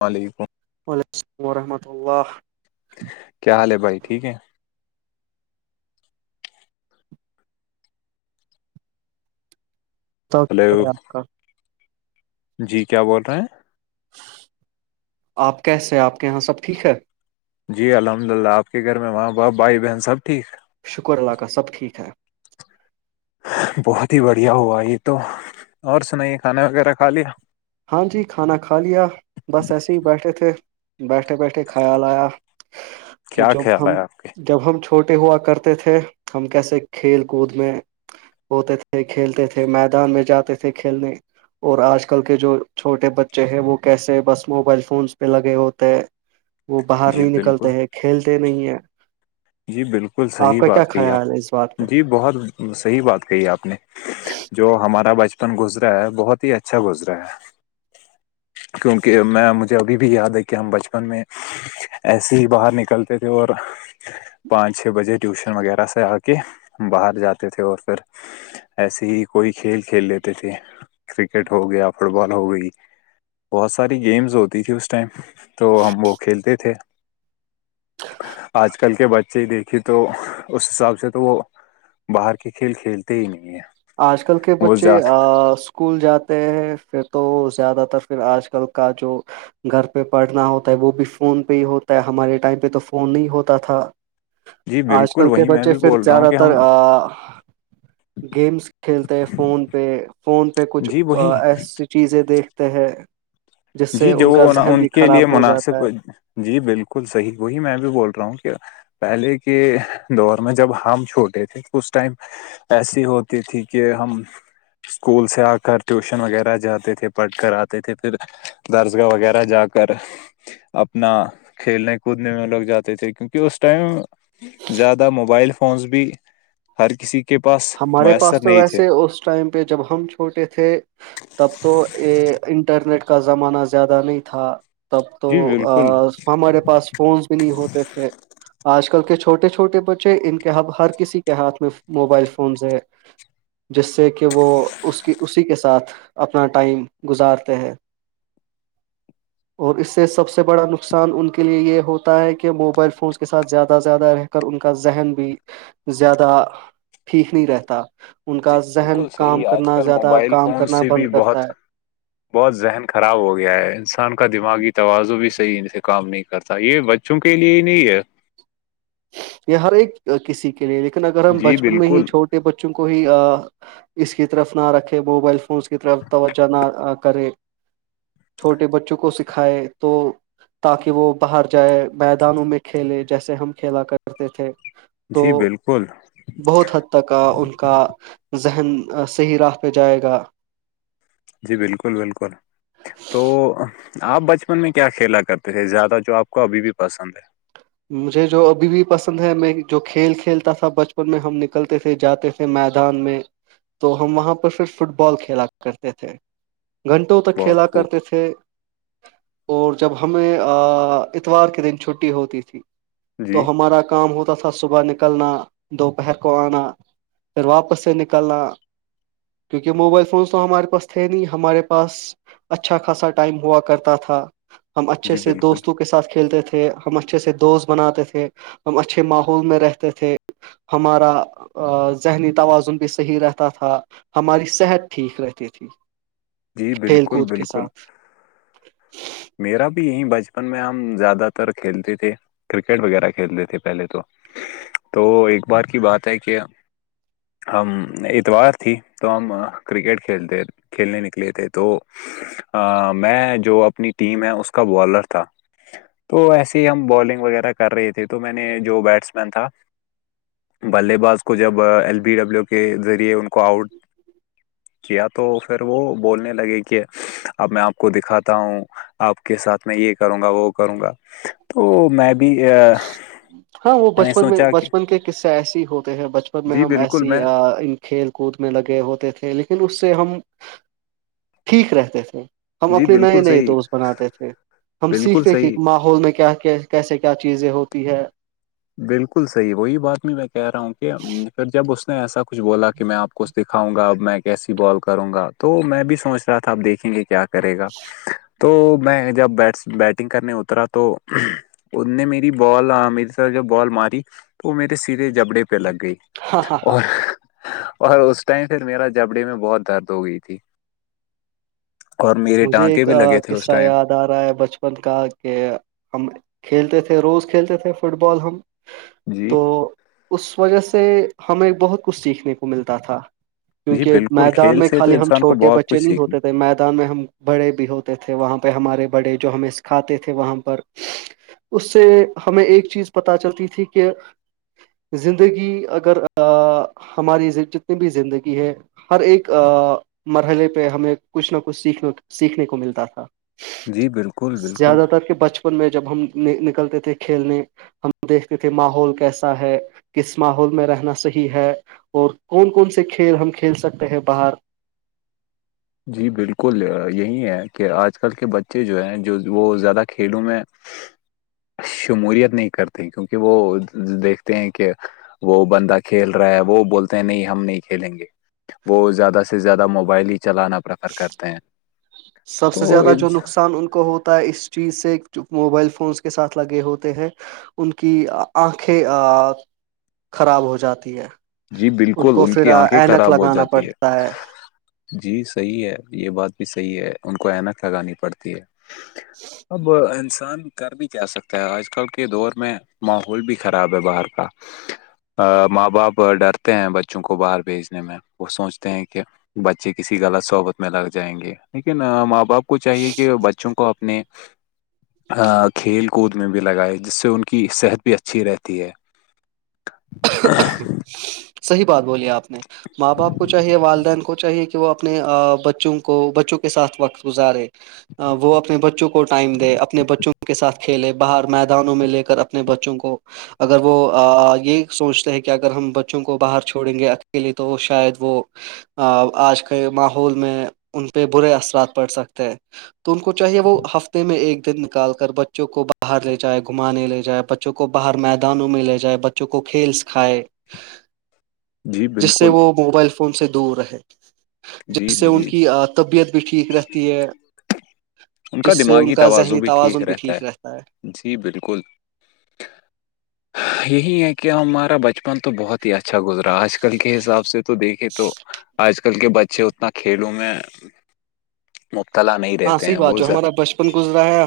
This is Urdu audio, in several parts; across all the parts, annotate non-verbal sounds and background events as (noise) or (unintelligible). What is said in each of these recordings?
وعلیکم وعلیکم السلام ورحمۃ اللہ کیا حال ہے بھائی ٹھیک ہے تو ہلو ہے آپ کا جی کیا بول رہے ہیں آپ کیسے آپ کے یہاں سب ٹھیک ہے جی الحمد للہ آپ کے گھر میں وہاں باپ بھائی بہن سب ٹھیک شکر اللہاکہ سب ٹھیک ہے بہت ہی بڑھیا ہوا یہ تو اور سنائیے کھانا وغیرہ کھا لیا ہاں جی کھانا کھا لیا بس ایسے ہی بیٹھے تھے بیٹھے بیٹھے خیال آیا کہ کیا جب خیال ہم ہے آپ کے جب ہم چھوٹے ہوا کرتے تھے ہم کیسے کھیل کود میں ہوتے تھے کھیلتے تھے میدان میں جاتے تھے کھیلنے اور آج کل کے جو چھوٹے بچے ہیں وہ کیسے بس موبائل فونس پہ لگے ہوتے ہیں وہ باہر جی نہیں بالکل نکلتے ہیں کھیلتے نہیں ہیں جی بالکل آپ صحیح کا بات کیا کہی آپ خیال ہے اس بات پہ جی بہت صحیح بات کہی آپ نے جو ہمارا بچپن گز رہا ہے بہت ہی اچھا گزرا ہے کیونکہ میں مجھے ابھی بھی یاد ہے کہ ہم بچپن میں ایسے ہی باہر نکلتے تھے اور پانچ چھ بجے ٹیوشن وغیرہ سے آ کے باہر جاتے تھے اور پھر ایسے ہی کوئی کھیل کھیل لیتے تھے کرکٹ ہو گیا فٹ بال ہو گئی بہت ساری گیمز ہوتی تھھی اس ٹائم تو ہم وہ کھیلتے تھے آج کل کے بچے ہی دیکھے تو اس حساب سے تو وہ باہر کے کھیل کھیلتے ہی نہیں ہیں آج کل کے وہ بچے زیادہ اسکول جاتے ہیں پھر تو زیادہ تر پھر آج کل کا جو گھر پہ پڑھنا ہوتا ہے وہ بھی فون پہ ہی ہوتا ہے ہمارے ٹائم پہ تو فون نہیں ہوتا تھا جی آج بالکل کل کے وہی میں بچے بھی پھر بول رہا ہوں زیادہ کہ تر ہم گیمس کھیلتے ہیں فون پہ فون پہ کچھ جی وہی ایسی چیزیں دیکھتے ہیں جس سے جی جو ان کا وہ ذہن ان بھی کے لیے خراب ہو جاتا ہے مناسب جی بالکل صحیح وہی میں بھی بول رہا ہوں کہ پہلے کے دور میں جب ہم چھوٹے تھے اس ٹائم ایسی ہوتی تھی کہ ہم اسکول سے آ کر ٹیوشن وغیرہ جاتے تھے پڑھ کر آتے تھے پھر درسگاہ وغیرہ جا کر اپنا کھیلنے کودنے میں لوگ جاتے تھے کیونکہ اس ٹائم زیادہ موبائل فونس بھی ہر کسی کے پاس ہمارے پاس میسر تو نہیں تھے ویسے اس ٹائم پہ جب ہم چھوٹے تھے تب تو یہ انٹرنیٹ کا زمانہ زیادہ نہیں تھا تب تو جی بالکل ہمارے پاس فونس بھی نہیں ہوتے تھے آج کل کے چھوٹے چھوٹے بچے ان کے ہر کسی کے ہاتھ میں موبائل فونز ہے جس سے کہ وہ اس کی اسی کے ساتھ اپنا ٹائم گزارتے ہے (inaudible) اور اس سے سب سے بڑا نقصان ان کے لیے یہ ہوتا ہے کہ موبائل فونس کے ساتھ زیادہ زیادہ رہے کر ان کا ذہن بھی زیادہ ٹھیک نہیں رہتا ان جی کا ذہن بالکل کام صحیح آج کرنا کل زیادہ موبائل کام فون کرنا سے بند بھی بہت کرتا ہے (inaudible) بہت ذہن خراب ہو گیا ہے انسان کا دماغی توازع بھی صحیح سے کام نہیں کرتا یہ ب چم کے لیے ہی نہیں ہے یہ ہر ایک کسی کے لیے لیکن اگر ہم جی بچپن میں ہی بالکل چھوٹے بچوں کو ہی اس کی طرف نہ رکھے موبائل فونس کی طرف توجہ نہ کرے چھوٹے بچوں کو سکھائے تو تاکہ وہ باہر جائے میدانوں میں کھیلے جیسے ہم کھیلا کرتے تھے تو جی بالکل بہت حد تک ان کا ذہن صحیح راہ پہ جائے گا جی بالکل بالکل تو آپ بچپن میں کیا کھیلا کرتے تھے زیادہ جو آپ کو ابھی بھی پسند ہے مجھے جو ابھی بھی پسند ہے میں جو کھیل کھیلتا تھا بچپن میں ہم نکلتے تھے جاتے تھے میدان میں تو ہم وہاں پر پھر فٹ بال کھیلا کرتے تھے گھنٹوں تک ہے بہت کھیلا خوب کرتے تھے اور جب ہمیں اتوار کے دن چھٹی ہوتی تھی جی تو ہمارا کام ہوتا س سا صبح نکلنا دوپہر کو آنا پھر واپس سے نکلنا کیونکہ موبائل فونس تو ہمارے پاس تھے نہیں ہمارے پاس اچھا خاصا ٹائم ہوا کرتا تھا ہم اچھے جی سے بالکل دوستوں کے ساتھ کھیلتے تھے ہم اچھے سے دوست بناتے تھے ہم اچھے ماحول میں رہتے تھے ہمارا ذہنی توازن بھی صحیح رہتا تھا ہماری صحت ٹھیک رہتی تھی جی کھیل بالکل کود کے بالکل ساتھ میرا بھی یہیں بچپن میں ہم زیادہ تر کھیلتے تھے کرکٹ وغیرہ کھیلتے تھے پہلے تو تو ایک بار کی بات ہے کہ ہم اتوار تھی تو ہم کرکٹ کھیلتے کھیلنے نکلے تھے تو میں جو اپنی ٹیم ہے اس کا بالر تھا تو ایسے ہی ہم بالنگ وغیرہ کر رہے تھے تو میں نے جو بیٹس مین تھا بلے باز کو جب ایل بی ڈبلو کے ذریعے ان کو آؤٹ کیا تو پھر وہ بولنے لگے کہ اب میں آپ کو دکھاتا ہوں آپ کے ساتھ میں یہ کروں گا وہ کروں گا تو میں بھی بھی ہمیں سوچا کہ سے ایسی ہوتے ہیں بچپن میں جی ہم بالکل ایسی میں کھیل کود میں لگے ہوتے تھے لیکن اس سے ہم ٹھیک رہتے تھے ہم جی اپنے نئے بالکل نئے صحیح دوست بناتے تھے ہم بالکل سیکھتے تھے صحیح ماحول میں کیا کیسے کیا چیزیں ہوتی ہے بالکل صحیح وہی بات میں میں کہہ رہا ہوں کہ پھر جب اس نے ایسا کچھ بولا کہ میں آپ کو دکھاؤںا اب میں کیسی بال کروں گا تو میں بھی سوچ رہا تھا اب دیکھیں گے کیا کرے گا تو میں جب بیٹس بیٹنگ کرنے اترا تو ان نے میری بال عامر جب بال ماری تو وہ میرے سرے جبڑے پہ لگ گئی ہاں ہاں ہاں اور اور اس ٹائم پھر میرا جبڑے میں بہت درد ہو گئی تھی اور میرے مجھے ٹانکے ایک بھی لگے تھے اس قصہ ٹائم یاد رہا ہے بچپن کا کہ ہم کھیلتے تھے روز کھیلتے تھے فٹ بال ہم جی تو اس وجہ سے ہمیں بہت کچھ سیکھنے کو ملتا تھا جی کیونکہ بالکل میدان کھیل میں سے تو خالی ہم انسان کو چھوٹے بہت بچے کچھ نہیں سیکھنے ہوتے تھے میدان میں ہم بڑے بھی ہوتے تھے وہاں پہ ہمارے بڑے جو ہمیں سکھاتے تھے وہاں پر اس سے ہمیں ایک چیز پتا چلتی تھی کہ زندگی اگر ہماری جتنی بھی زندگی ہے ہر ایک مرحلے پہ ہمیں کچھ نہ کچھ سیکھنا سیکھنے کو ملتا تھا جی بالکل بالکل زیادہ تر کہ بچپن میں جب ہم نکلتے تھے کھیلنے ہم دیکھتے تھے ماحول کیسا ہے کس ماحول میں رہنا صحیح ہے اور کون کون سے کھیل ہم کھیل سکتے ہیں باہر جی بالکل یہی ہے کہ آج کل کے بچے جو ہیں جو وہ زیادہ کھیلوں میں (inaudible) شموورت نہیں کرتے کیونکہ وہ دیکھتے ہیں کہ وہ بندہ کھیل رہا ہے وہ بولتے ہیں نہیں ہم نہیں کھیلیں گے وہ زیادہ سے زیادہ موبائل ہی چلانا پریفر کرتے ہیں سب سے تو زیادہ ان- جو نقصان ان کو ہوتا ہے اس چیز سے موبائل فونس کے ساتھ لگے ہوتے ہیں ان کی آنکھیں خراب ہو جاتی ہے جی بالکل کو ان پھر کی آ، آنکھیں اینک خراب ہو لگانا جاتی پڑتا ہے جی صحیح ہے یہ بات بھی صحیح ہے ان کو اینک لگانی پڑتی ہے اب انسان کر بھی کیاا سکتا ہے آج کل کے دور میں ماحول بھی خراب ہے باہر کا ا ماں باپ ڈرتے ہیں بچوں کو باہر بھیجنے میں وہ سوچتے ہیں کہ بچے کسی غلط صحبت میں لگ جائیں گے لیکن ماں باپ کو چاہیے کہ بچوں کو اپنے کھیل کود میں بھی لگائے جس سے ان کی صحت بھی اچھی رہتی ہے صحیح بات بولی آپ نے ماں باپ کو چاہیے والدین کو چاہیے کہ کہ وہ اپنے بچوں کو بچوں کے ساتھ وقت گزارے وہ اپنے بچوں کو ٹائم دے اپنے بچوں کے ساتھ کھیلے باہر میدانوں میں لے کر اپنے بچوں کو اگر وہ یہ سوچتے ہیں کہ اگر ہم بچوں کو باہر چھوڑیں گے اکیلے تو شاید وہ آج کے ماحول میں ان پہ برے اثرات پڑ سکتے ہیں تو ان کو چاہیے وہ ہفتے میں ایک دن نکال کر بچوں کو باہر لے جائے گھمانے لے جائے بچ بچوں کو باہر میدانوں میں لے جائے بچوں کو کو کھیل سکھائے جی جس سے بالکل وہ موبائل فون سے دور رہ جی جس سے ان جی کی طبیعت بھی ٹھیک رہتی ہے جس سے ان کا ذہنی توازن بھی ٹھیک رہتا ہے جی بالکل (inaudible) یہی ہے کہ ہمارا بچپن تو بہت ہی اچھا گزرا آج کل کے حساب سے تو دیکھے تو آج کل کے بچے اتنا کھیلوں میں مبتلا نہیں ہاں رہتے صحیح ہیں بات وہ جو زیا- ہمارا بچپن گزرا ہے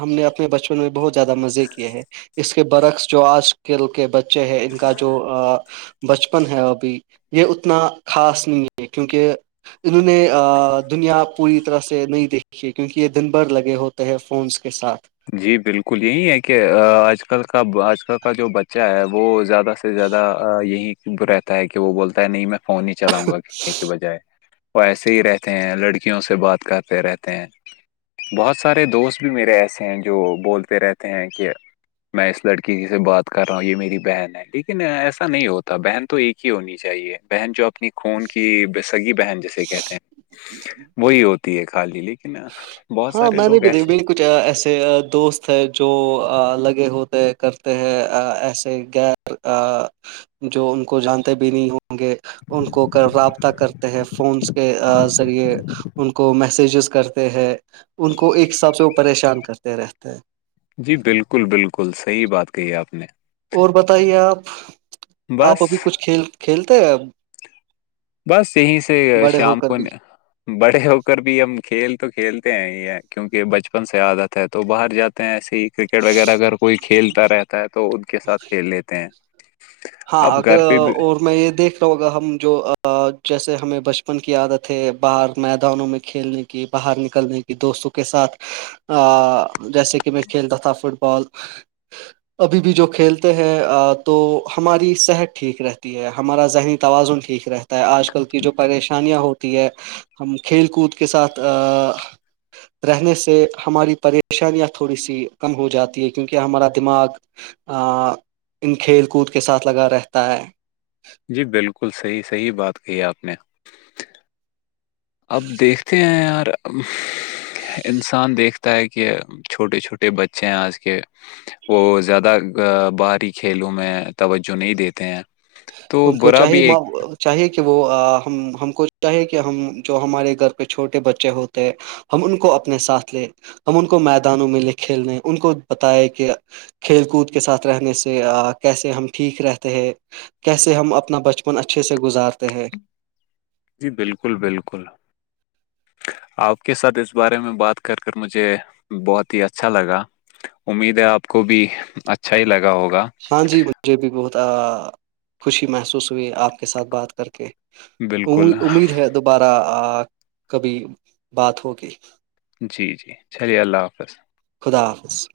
ہم نے اپنے بچپن میں بہت زیادہ مزے کیے ہیں اس کے برعکس جو آج کل کے بچے ہیں ان کا جو بچپن ہے ابھی یہ اتنا خاص نہیں ہے کیونکہ انہوں نے دنیا پوری طرح سے نہیں دیکھیے کیونکہ یہ دن بھر لگے ہوتے ہے فونس کے ساتھ جی بالکل یہی ہے کہ آج کل کا آج کل کا جو بچہ ہے وہ زیادہ سے زیادہ یہی رہتا ہے کہ وہ بولتا ہے نہیں میں فون ہی چلاؤں گا کے بجائے وہ ایسے ہی رہتے ہیں لڑکیوں سے بات کرتے رہتے ہیں بہت سارے دوست بھی میرے ایسے ہیں جو بولتے رہتے ہیں کہ میں اس لڑکی کی سے بات کر رہا ہوں یہ میری بہن ہے لیکن ایسا نہیں ہوتا بہن تو ایک کی ہونی چاہیے بہن جو اپنی خون کی سگی بہن جیسے کہتے ہیں وہی ہوتی ہے خال جی لی ہاں میں نہیں بتائی بالکل کچھ ایسے دوست ہے جو لگے ہوتے کرتے ہیں ایسے گیپ جو ان کو جانتے بھی نہیں ہوں گے ان کو رابطہ کرتے ہیں فونس کے ذریعے ان کو میسیجز کرتے ہیں ان کو ایک حساب سے وہ پریشان کرتے رہتے ہیں جی بالکل بالکل صحیح بات کہی ہے آپ نے اور بتائیے آپ آپ بس ابھی کچھ کھیل کھیلتے ہیں ا بس یہیں سے ہو شام کر کو بھی بڑے ہو کر بھی ہم کھیل تو کھیلتے ہیں ہی ہے کیونکہ بچپن سے عادت ہے تو باہر جاتے ہیںے کرکٹ وغیرہ اگر کوئی کھیلتا رہتا ہے تو ان کے ساتھ کھیل لیتے ہیں ہاں اب اگر گھر پہ بھی اور میں یہ دیکھ رہا ہوں اگر ہم جو جیسے ہمیں بچپن کی عادت ہے باہر میدانوں میں کھیلنے کی باہر نکلنے کی دوستوں کے ساتھ جیسے کہ میں کھیلتا تھا فٹ بال ابھی بھی جو کھیلتے ہیں تو ہماری صحت ٹھیک رہتی ہے ہمارا ذہنی توازن ٹھیک رہتا ہے آج کل کی جو پریشانیاں ہوتی ہے ہم کھیل کود کے ساتھ ا رہنے سے ہماری پریشانیاں تھوڑی سی کم ہو جاتی ہے کیونکہ ہمارا دماغ ان کھیل کود کے ساتھ لگا رہتا ہے جی بالکل صحیح صحیح بات کہ ہے آپ نے اب دیکھتے ہیں یار انسان دیکھتا ہے کہ چھوٹے چھوٹے بچے ہیں آج کے وہ زیادہ باہری کھیلوں میں توجہ نہیں دیتے ہیں تو ان کو برا بھی چاہیے ایک ما- چاہیے کہ وہ ہم ہم کو چاہیے کہ ہم جو ہمارے گھر پہ چھوٹے بچے ہوتے ہم ان کو اپنے ساتھ لے ہم ان کو میدانوں میں لے کھیلنے ان کو بتائے کہ کھیل کود کے ساتھ رہنے سے کیسے ہم ٹھیک رہتے ہیں (unintelligible) کیسے ہم اپنا بچپن اچھے سے گزارتے ہیں جی بالکل بالکل آپ کے ساتھ اس بارے میں بات کر کر مجھے بہت ہی اچھا لگا امید ہے آپ کو بھی اچھا ہی لگا ہوگا ہاں جی مجھے بھی بہت خوشی محسوس ہوئی آپ کے ساتھ بات کر کے بالکل امید ہے دوبارہ کبھی بات ہوگی (unintelligible) جی جی چلیے اللہ حافظ خدا حافظ